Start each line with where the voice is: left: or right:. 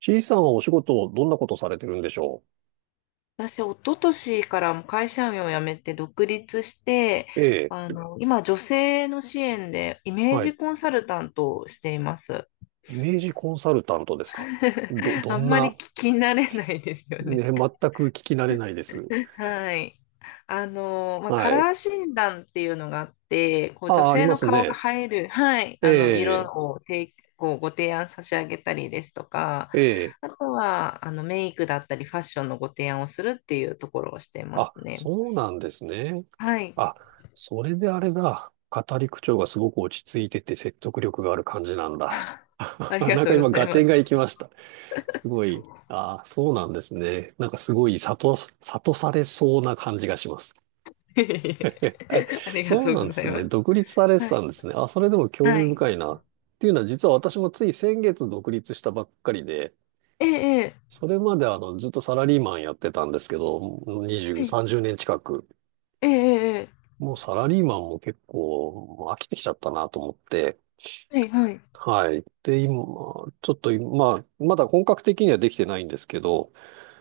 right: C さんはお仕事をどんなことされてるんでしょ
left: 私、一昨年からもう会社員を辞めて独立して、
right: う。ええ、
left: 今、女性の支援でイメー
right: は
left: ジ
right: い。
left: コンサルタントをしています。
right: イメージコンサルタントですか？ど、ど
left: あん
right: ん
left: まり聞
right: な、
left: き慣れないですよね。
right: ね、全く聞き慣れないです。
left: はい。カ
right: はい。
left: ラー診断っていうのがあって、こう女
right: あ、あり
left: 性
right: ま
left: の
right: す
left: 顔が
right: ね。
left: 映える、はい、
right: え
left: 色
right: え、
left: を提こうご提案差し上げたりですとか、
right: ええ。
left: あとは、メイクだったりファッションのご提案をするっていうところをしてま
right: あ、
left: すね。
right: そうなんですね。
left: はい。
right: あ、それであれだ。語り口調がすごく落ち着いてて説得力がある感じなんだ。
left: ありが
right: なん
left: と
right: か
left: うご
right: 今、
left: ざい
right: 合
left: ま
right: 点
left: す。
right: がいきました。すごい。ああ、そうなんですね。なんかすごい、悟、悟されそうな感じがします。え
left: ありが
right: そう
left: とう
right: なん
left: ご
right: で
left: ざ
right: す
left: いま
right: ね。
left: す。
right: 独立され
left: は
right: てた
left: い。
right: んですね。あ、それでも興
left: は
right: 味
left: い。
right: 深いな。っていうのは、実は私もつい先月独立したばっかりで、
left: ええ、
right: それまでずっとサラリーマンやってたんですけど、
left: え
right: 20、
left: え、
right: 30年近く。
left: ええ、ええ、
right: もうサラリーマンも結構もう飽きてきちゃったなと思って。
left: ええ、はい、はい。
right: はい。で、今、ちょっと今、まだ本格的にはできてないんですけど、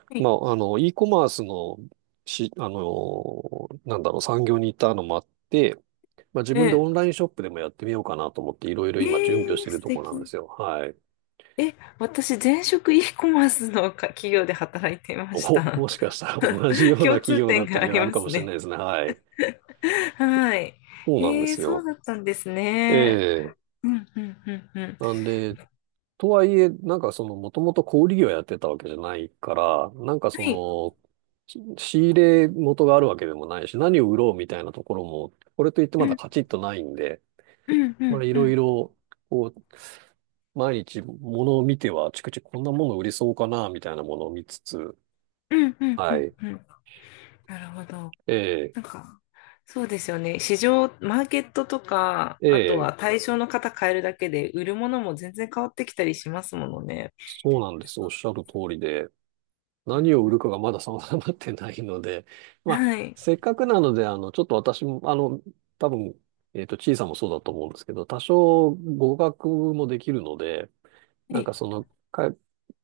left: はい。
right: e コマースの、し、なんだろう、産業にいたのもあって、まあ、自
left: え
right: 分でオン
left: え、
right: ラインショップでもやってみようかなと思っていろいろ今準備をし
left: え
right: て
left: え
right: いる
left: 素
right: ところなんで
left: 敵。
right: すよ。はい。
left: え、私、前職 e コマースの企業で働いていまし
right: お、
left: た。
right: もしかしたら同じよ うな
left: 共
right: 企
left: 通
right: 業だ
left: 点
right: った
left: があ
right: り
left: り
right: がある
left: ま
right: か
left: す
right: もしれな
left: ね。
right: いですね。はい。
left: はい。
right: そうなんで
left: ええ、
right: す
left: そう
right: よ。
left: だったんです
right: え
left: ね。
right: え。
left: うん、うん、うん、うん。
right: なんで、とはいえ、なんかその、もともと小売業やってたわけじゃないから、なんかそ
left: はい。
right: の、し仕入れ元があるわけでもないし、何を売ろうみたいなところも、これといって
left: う
right: まだ
left: ん、
right: カチッとないんで、
left: うん、うん、
right: い
left: う
right: ろい
left: ん、
right: ろ、こう、毎日物を見ては、あちくちこんなもの売りそうかな、みたいなものを見つつ、
left: うん、うん、う
right: は
left: ん。
right: い。
left: うん。なるほど。
right: ええ、
left: なんか、そうですよね。市場、マーケットとか、
right: え
left: あと
right: え、
left: は対象の方変えるだけで、売るものも全然変わってきたりしますものね。
right: そうなんです。おっしゃる通りで、
left: うん、
right: 何を売るかがまだ定まってないので、まあ、
left: はい。
right: せっかくなので、ちょっと私も、多分、小さんもそうだと思うんですけど、多少語学もできるので、
left: は
right: なん
left: い。
right: かその、か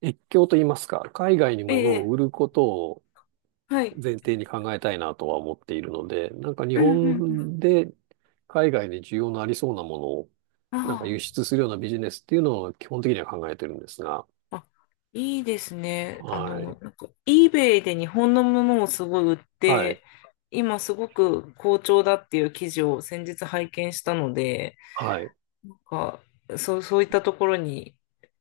right: 越境と言いますか、海外に
left: え
right: 物を
left: え、
right: 売ることを、
left: はい。
right: 前提に考えたいなとは思っているので、なんか日
left: うん、うん、うん。
right: 本で海外で需要のありそうなものを、なんか
left: あ
right: 輸出するようなビジネスっていうのを基本的には考えてるんですが、
left: あ、あ、いいですね。
right: はい。
left: eBay で日本のものをすごい売っ
right: はい。
left: て、今すごく好調だっていう記事を先日拝見したので、
right: はい。
left: なんか、そう、そういったところに、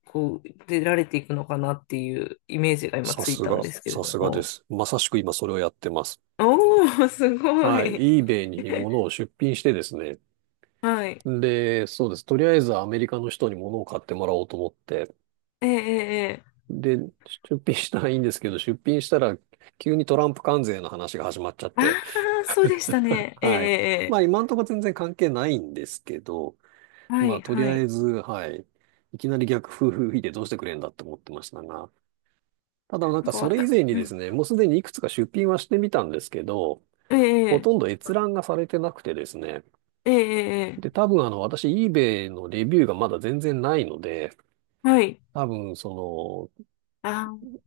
left: こう、出られていくのかなっていうイメージが今
right: さ
left: つい
right: す
left: たん
right: が、
left: ですけれ
right: さ
left: ど
right: すがで
left: も。
right: す。まさしく今それをやってます。
left: おー、すご
right: はい。
left: い。
right: eBay に 物を出品してですね。
left: はい。
right: で、そうです。とりあえずアメリカの人に物を買ってもらおうと思って。
left: ええ、ええ、ええ。
right: で、出品したらいいんですけど、出品したら急にトランプ関税の話が始まっちゃっ
left: あ
right: て。
left: あー、そうでしたね。ええ、え
right: はい。ま
left: え、え
right: あ今んとこ全然関係ないんですけど、
left: え、は
right: まあ
left: い、
right: とり
left: は
right: あえ
left: い。
right: ず、はい。いきなり逆風吹いてどうしてくれんだって思ってましたが、ただなん
left: なん
right: か
left: か
right: そ
left: わ
right: れ以
left: た、
right: 前に
left: う
right: です
left: ん。
right: ね、もうすでにいくつか出品はしてみたんですけど、
left: え
right: ほ
left: え、
right: とんど閲覧がされてなくてですね、
left: ええ、ええ、
right: で、
left: え
right: 多分あの私 eBay のレビューがまだ全然ないので、
left: え、はい。
right: そ
left: あ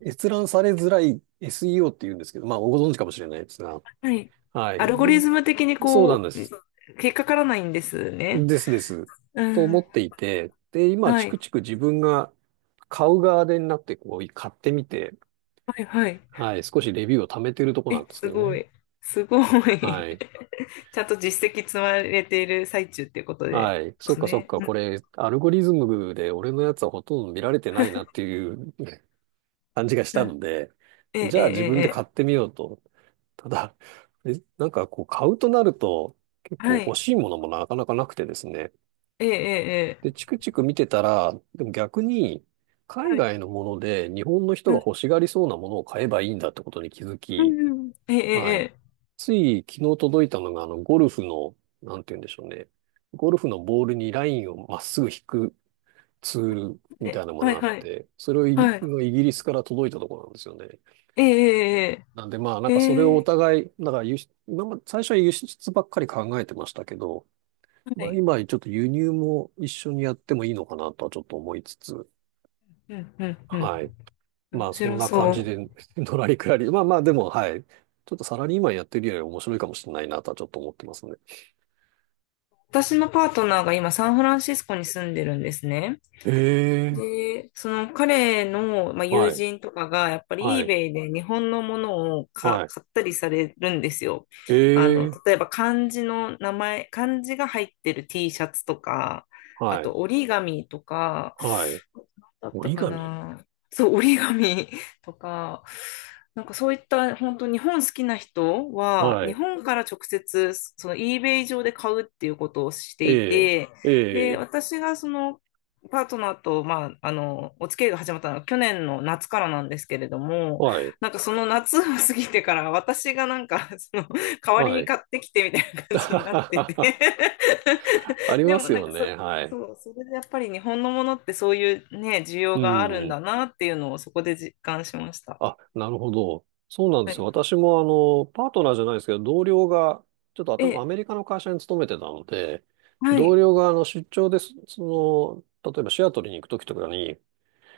right: の閲覧されづらい SEO っていうんですけど、まあご存知かもしれないですが、
left: あ、はい。
right: はい。
left: アルゴ
right: で
left: リズム的に
right: そうなん
left: こ
right: で
left: う、
right: す。
left: そう引っかからないんですね。
right: ですです。
left: う
right: と思
left: ん、
right: っていて、で、今、
left: は
right: チ
left: い、
right: クチク自分が買う側でになって、こう、買ってみて、
left: はい、はい。
right: はい、少しレビューを貯めてるとこな
left: え、
right: んですけ
left: す
right: ど
left: ご
right: ね。
left: い。すごい。
right: は い。
left: ちゃんと実績積まれている最中っていうことで
right: はい。
left: で
right: そっ
left: す
right: かそっ
left: ね。
right: か。こ
left: う
right: れ、アルゴリズムで俺のやつはほとんど見られてないなっていうね感じがし
left: ん、
right: た
left: う
right: の
left: ん。
right: で、
left: ええ、
right: じ
left: え
right: ゃあ自分
left: え、
right: で買
left: ええ、
right: ってみようと。ただ、えなんかこう、買うとなると、結
left: は
right: 構欲
left: い。
right: しいものもなかなかなくてですね。
left: ええ、ええ、
right: で、チクチク見てたら、でも逆に、
left: え
right: 海
left: え、は
right: 外
left: い。
right: のもので日本の人が欲しがりそうなものを買えばいいんだってことに気づ
left: う
right: き、
left: ん、うん。え
right: はい。
left: え、
right: つい昨日届いたのが、ゴルフの、なんて言うんでしょうね。ゴルフのボールにラインをまっすぐ引くツール
left: ええ、
right: みた
left: え
right: いなも
left: え、
right: の
left: はい、
right: があっ
left: はい、
right: て、それをイギ
left: はい。
right: イギリスから届いたところなんですよね。
left: ええ、
right: なんでまあ、な
left: え
right: ん
left: え、ええ、
right: かそれを
left: へ
right: お
left: え、
right: 互い、だから輸出、今まで最初は輸出ばっかり考えてましたけど、
left: は
right: まあ
left: い。
right: 今ちょっと輸入も一緒にやってもいいのかなとはちょっと思いつつ、
left: うん、うん、う
right: はい。
left: ん。
right: ま
left: 面
right: あ、そん
left: 白
right: な感
left: そ
right: じ
left: う。
right: で、のらりくらり。まあまあ、でも、はい。ちょっとサラリーマンやってるより面白いかもしれないなとはちょっと思ってますね。
left: 私のパートナーが今サンフランシスコに住んでるんですね。
right: ええ。
left: で、その彼の、まあ、友
right: はい。
left: 人とかがやっぱ
right: は
left: り
right: い。
left: eBay で日本のものを
right: はい。
left: 買ったりされるんですよ。
right: ええ。
left: 例えば漢字の名前、漢字が入ってる T シャツとか、あ
right: はい。
left: と折り紙とか、
right: はい。
left: だった
right: 折り
left: か
right: 紙
left: な。そう、折り紙 とか、なんかそういった本当日本好きな人は、
right: は
left: 日
right: い。
left: 本から直接その eBay 上で買うっていうことをして
right: え
left: い
right: え。
left: て、
right: え
left: で、
right: え。
left: 私がそのパートナーと、お付き合いが始まったのは去年の夏からなんですけれども、
right: はい。
left: なんかその夏を過ぎてから私がなんか、その、代わり
right: は
left: に
right: い。
left: 買ってきてみたいな感じになってて
right: あ り
left: で
right: ま
left: も
right: す
left: なん
right: よ
left: か
right: ね。はい。
left: そう、それでやっぱり日本のものってそういうね、需要
right: う
left: があるん
right: ん。
left: だなっていうのをそこで実感しました。
right: あ、なるほど。そうなんで
left: は
right: すよ。
left: い。
right: 私もあの、パートナーじゃないですけど、同僚が、ちょっとあた
left: え、
right: アメリカの会社に勤めてたので、
left: は
right: 同
left: い、
right: 僚があの出張です、その、例えばシアトルに行くときとかに、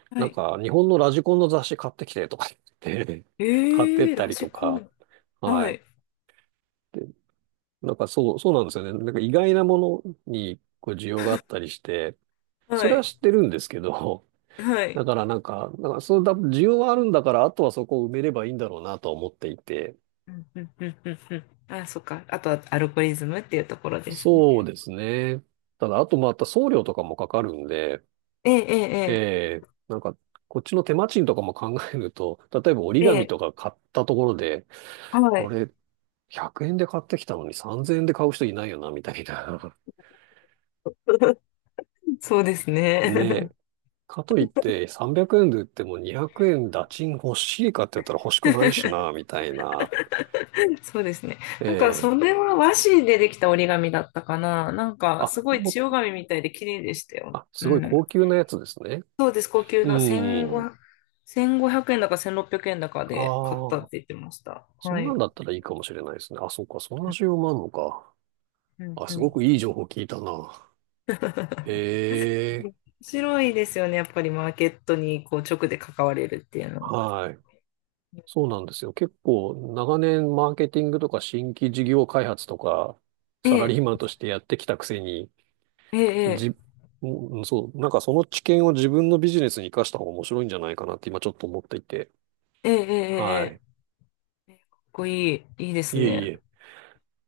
left: は
right: なん
left: い。
right: か日本のラジコンの雑誌買ってきてとか言って、
left: え
right: 買ってっ
left: ー、
right: た
left: ラ
right: り
left: ジ
right: と
left: コ
right: か、
left: ン。
right: は
left: は
right: い。
left: い、
right: で、なんかそう、そうなんですよね。なんか意外なものにこう需要があったりして、そ
left: は
right: れは
left: い、
right: 知ってるんですけど、
left: は
right: だ
left: い。
right: からなんか、なんかそうだ、需要はあるんだから、あとはそこを埋めればいいんだろうなとは思っていて、
left: うん、うん、うん、うん、うん。あ、そっか。あとはアルゴリズムっていうところですね。
right: そうですね。ただ、あとまた送料とかもかかるんで、
left: え
right: え
left: え、え
right: えなんか、こっちの手間賃とかも考えると、例えば折り
left: え、え
right: 紙とか
left: え、
right: 買ったところで、
left: は
right: こ
left: い。
right: れ100円で買ってきたのに3000円で買う人いないよな、みたいな。
left: そうです
right: ね。
left: ね。
right: かといって300円で売っても200円打賃欲しいかって言ったら欲しくないしな、みたいな。
left: そうですね。なんか、
right: ええ
left: それは和紙でできた折り紙だったかな。なんか、す
right: あ、
left: ごい
right: も
left: 千代
right: う、
left: 紙みたいで綺麗でしたよ。
right: あ、す
left: う
right: ごい
left: ん。
right: 高級なやつですね。
left: そうです、高級
right: う
left: な
right: ん。
left: 1500、1 5円だか1600円だか
right: あ
left: で買ったって言
right: あ。
left: ってました。
right: そ
left: は
right: んなん
left: い。
right: だったらいいかもしれないですね。あ、そうか、そんな需要もあるのか。
left: うん、
right: あ、
left: うん、う
right: すご
left: ん。
right: くいい情報聞いたな。へえ、
left: 面白いですよね、やっぱりマーケットにこう直で関われるっていうの。
right: はい。そうなんですよ。結構、長年マーケティングとか新規事業開発とか、
left: え
right: サラ
left: え、
right: リーマンとしてやってきたくせに、
left: ええ、
right: じ、うんそう、なんかその知見を自分のビジネスに活かした方が面白いんじゃないかなって今ちょっと思っていて。
left: ええ、ええ、え
right: は
left: え、え
right: い。
left: え。かっこいい、いいです
right: いえい
left: ね。
right: え。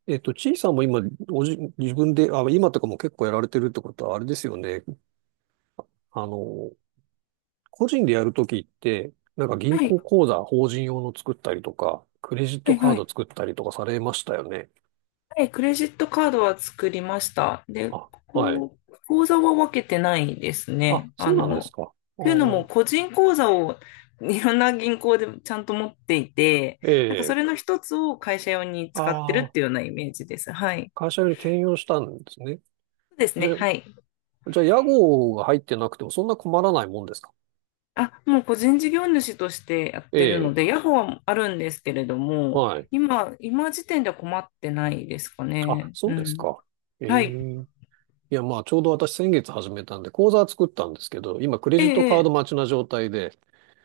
right: ちいさんも今、おじ、自分で、あ、今とかも結構やられてるってことは、あれですよね。あの、個人でやるときって、なんか銀
left: はい、
right: 行口座、法人用の作ったりとか、クレジッ
left: は
right: ト
left: い、
right: カ
left: は
right: ード
left: い。
right: 作ったりとかされましたよね。
left: はい、クレジットカードは作りました。で、
right: あ、はい。
left: こう、口座は分けてないです
right: あ、
left: ね。
right: そうなんですか。あ
left: というのも、
right: ー
left: 個人口座をいろんな銀行でちゃんと持っていて、
right: え
left: なんかそ
right: え。
left: れの一つを会社用に使ってる
right: あ
left: っていう
right: あ、
left: ようなイメージです。はい。
right: 会社に転用したんですね。
left: そうです
right: じ
left: ね。
right: ゃ、
left: はい。
right: じゃあ、屋号が入ってなくてもそんな困らないもんですか？
left: あ、もう個人事業主としてやっ
right: え
left: てるの
right: え、
left: で、ヤホーはあるんですけれども、
right: はい。
left: 今時点では困ってないですか
right: あ、
left: ね。
right: そう
left: う
right: です
left: ん。
right: か。
left: は
right: え
left: い。
right: え。いや、まあ、ちょうど私先月始めたんで、口座は作ったんですけど、今、クレ
left: え
right: ジットカード
left: え、
right: 待ちな状態で、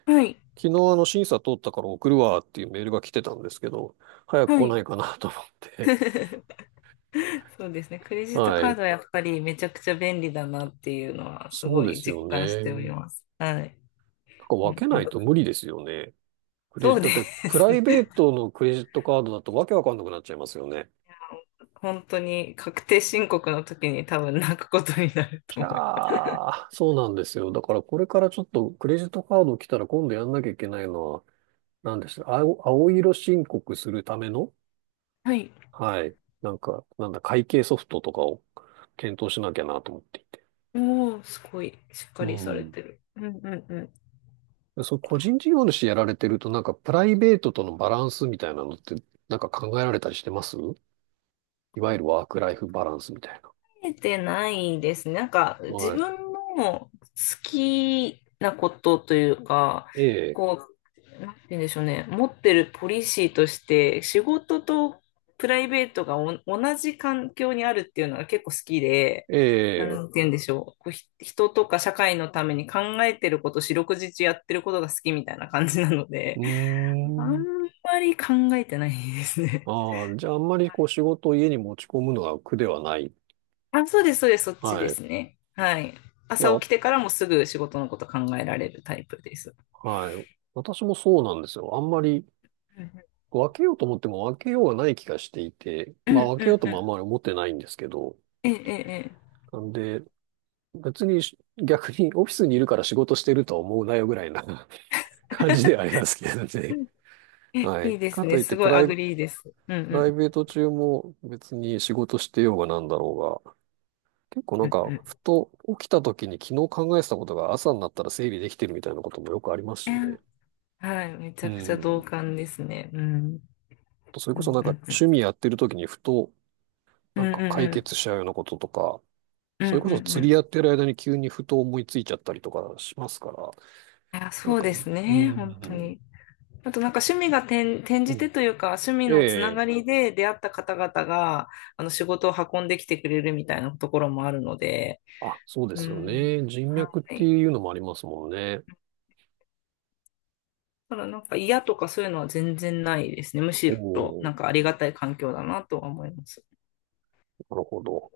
left: ええ、はい。
right: 昨日あの審査通ったから送るわっていうメールが来てたんですけど、早く
left: は
right: 来な
left: い。
right: いかなと思って。
left: そうですね。クレ ジット
right: は
left: カー
right: い。
left: ドはやっぱりめちゃくちゃ便利だなっていうのはす
right: そう
left: ご
right: で
left: い
right: す
left: 実
right: よ
left: 感し
right: ね。
left: ており
right: な
left: ます。はい。
right: んか
left: う
right: 分
left: ん、
right: け
left: う
right: な
left: ん。
right: いと無理ですよね。クレ
left: そ
right: ジ、
left: うで
right: だってプ
left: す
right: ライベ
left: ね。
right: ートのクレジットカードだとわけわかんなくなっちゃいますよね。
left: 本当に確定申告の時に多分泣くことになる
right: じ
left: と思います。
right: ゃー、そうなんですよ。だからこれからちょっとクレジットカード来たら今度やんなきゃいけないのは、何でした青、青色申告するための、
left: はい。
right: はい。なんか、なんだ、会計ソフトとかを検討しなきゃなと思っていて。
left: おー、すごいしっか
right: う
left: りされ
right: ん。
left: てる。うん、うん、うん。
right: そう、個人事業主やられてると、なんかプライベートとのバランスみたいなのって、なんか考えられたりしてます？いわゆるワークライフバランスみたいな。
left: えてないですね。なんか、自
right: はい。
left: 分の好きなことというか、
right: ええ、
left: こう、なんて言うんでしょうね。持ってるポリシーとして、仕事とプライベートが同じ環境にあるっていうのが結構好きで、
right: え
left: な
right: え、
left: んて言うんでしょう。こう、人とか社会のために考えてること、四六時中やってることが好きみたいな感じなので、
right: うー
left: あん
right: ん。
left: まり考えてないですね。
right: ああ、じゃああんまりこう仕事を家に持ち込むのが苦ではない。
left: あ、そうです、そうです、そっち
right: は
left: で
right: い。
left: す
right: い
left: ね。はい。朝
right: や、わ
left: 起きてからもすぐ仕事のこと考えられるタイプです。
right: はい。私もそうなんですよ。あんまり
left: うん、
right: こう分けようと思っても分けようがない気がしていて、
left: うん、
right: まあ分
left: う
right: けよ
left: ん、
right: うと
left: う
right: もあん
left: ん。
right: まり思ってないんですけど、
left: ええ、え
right: なんで、別にし 逆にオフィスにいるから仕事してるとは思うなよぐらいな 感じではありますけど
left: え、う
right: ね。
left: ん、え、
right: は
left: い
right: い。
left: いです
right: か
left: ね。
right: といっ
left: す
right: て
left: ご
right: プ
left: い
right: ラ
left: ア
right: イ、
left: グ
right: プ
left: リーです。うん、うん、
right: ライベート中も別に仕事してようがなんだろうが、結構な
left: う
right: ん
left: ん、
right: か、ふ
left: う
right: と起きた時に昨日考えてたことが朝になったら整理できてるみたいなこともよくあります
left: ん。
right: し
left: え、
right: ね。
left: はい。めち
right: う
left: ゃくちゃ同
right: ん。
left: 感ですね。うん。
right: それ
left: う
right: こそ
left: ん、
right: なん
left: う
right: か
left: ん、うん。
right: 趣味やってる時にふと
left: う
right: な
left: ん、
right: ん
left: う
right: か解
left: ん、う
right: 決しちゃうようなこととか、
left: ん。う
right: そ
left: ん、
right: れ
left: う
right: こそ
left: ん、うん。
right: 釣
left: い
right: りやってる間に急にふと思いついちゃったりとかしますから、
left: や、
right: なん
left: そう
right: か、
left: です
right: う
left: ね。本当
right: ん、
left: に。あとなんか趣味が転、転
right: う
left: じ
right: ん、
left: てというか、趣味
right: え
left: のつなが
right: え、
left: りで出会った方々が、仕事を運んできてくれるみたいなところもあるので、
right: あ、そうで
left: う
right: すよ
left: ん。
right: ね。人
left: は
right: 脈って
left: い。
right: いうのもありますもんね。
left: ただなんか嫌とかそういうのは全然ないですね。む
right: お
left: しろな
right: お、
left: んかありがたい環境だなとは思います。
right: なるほど。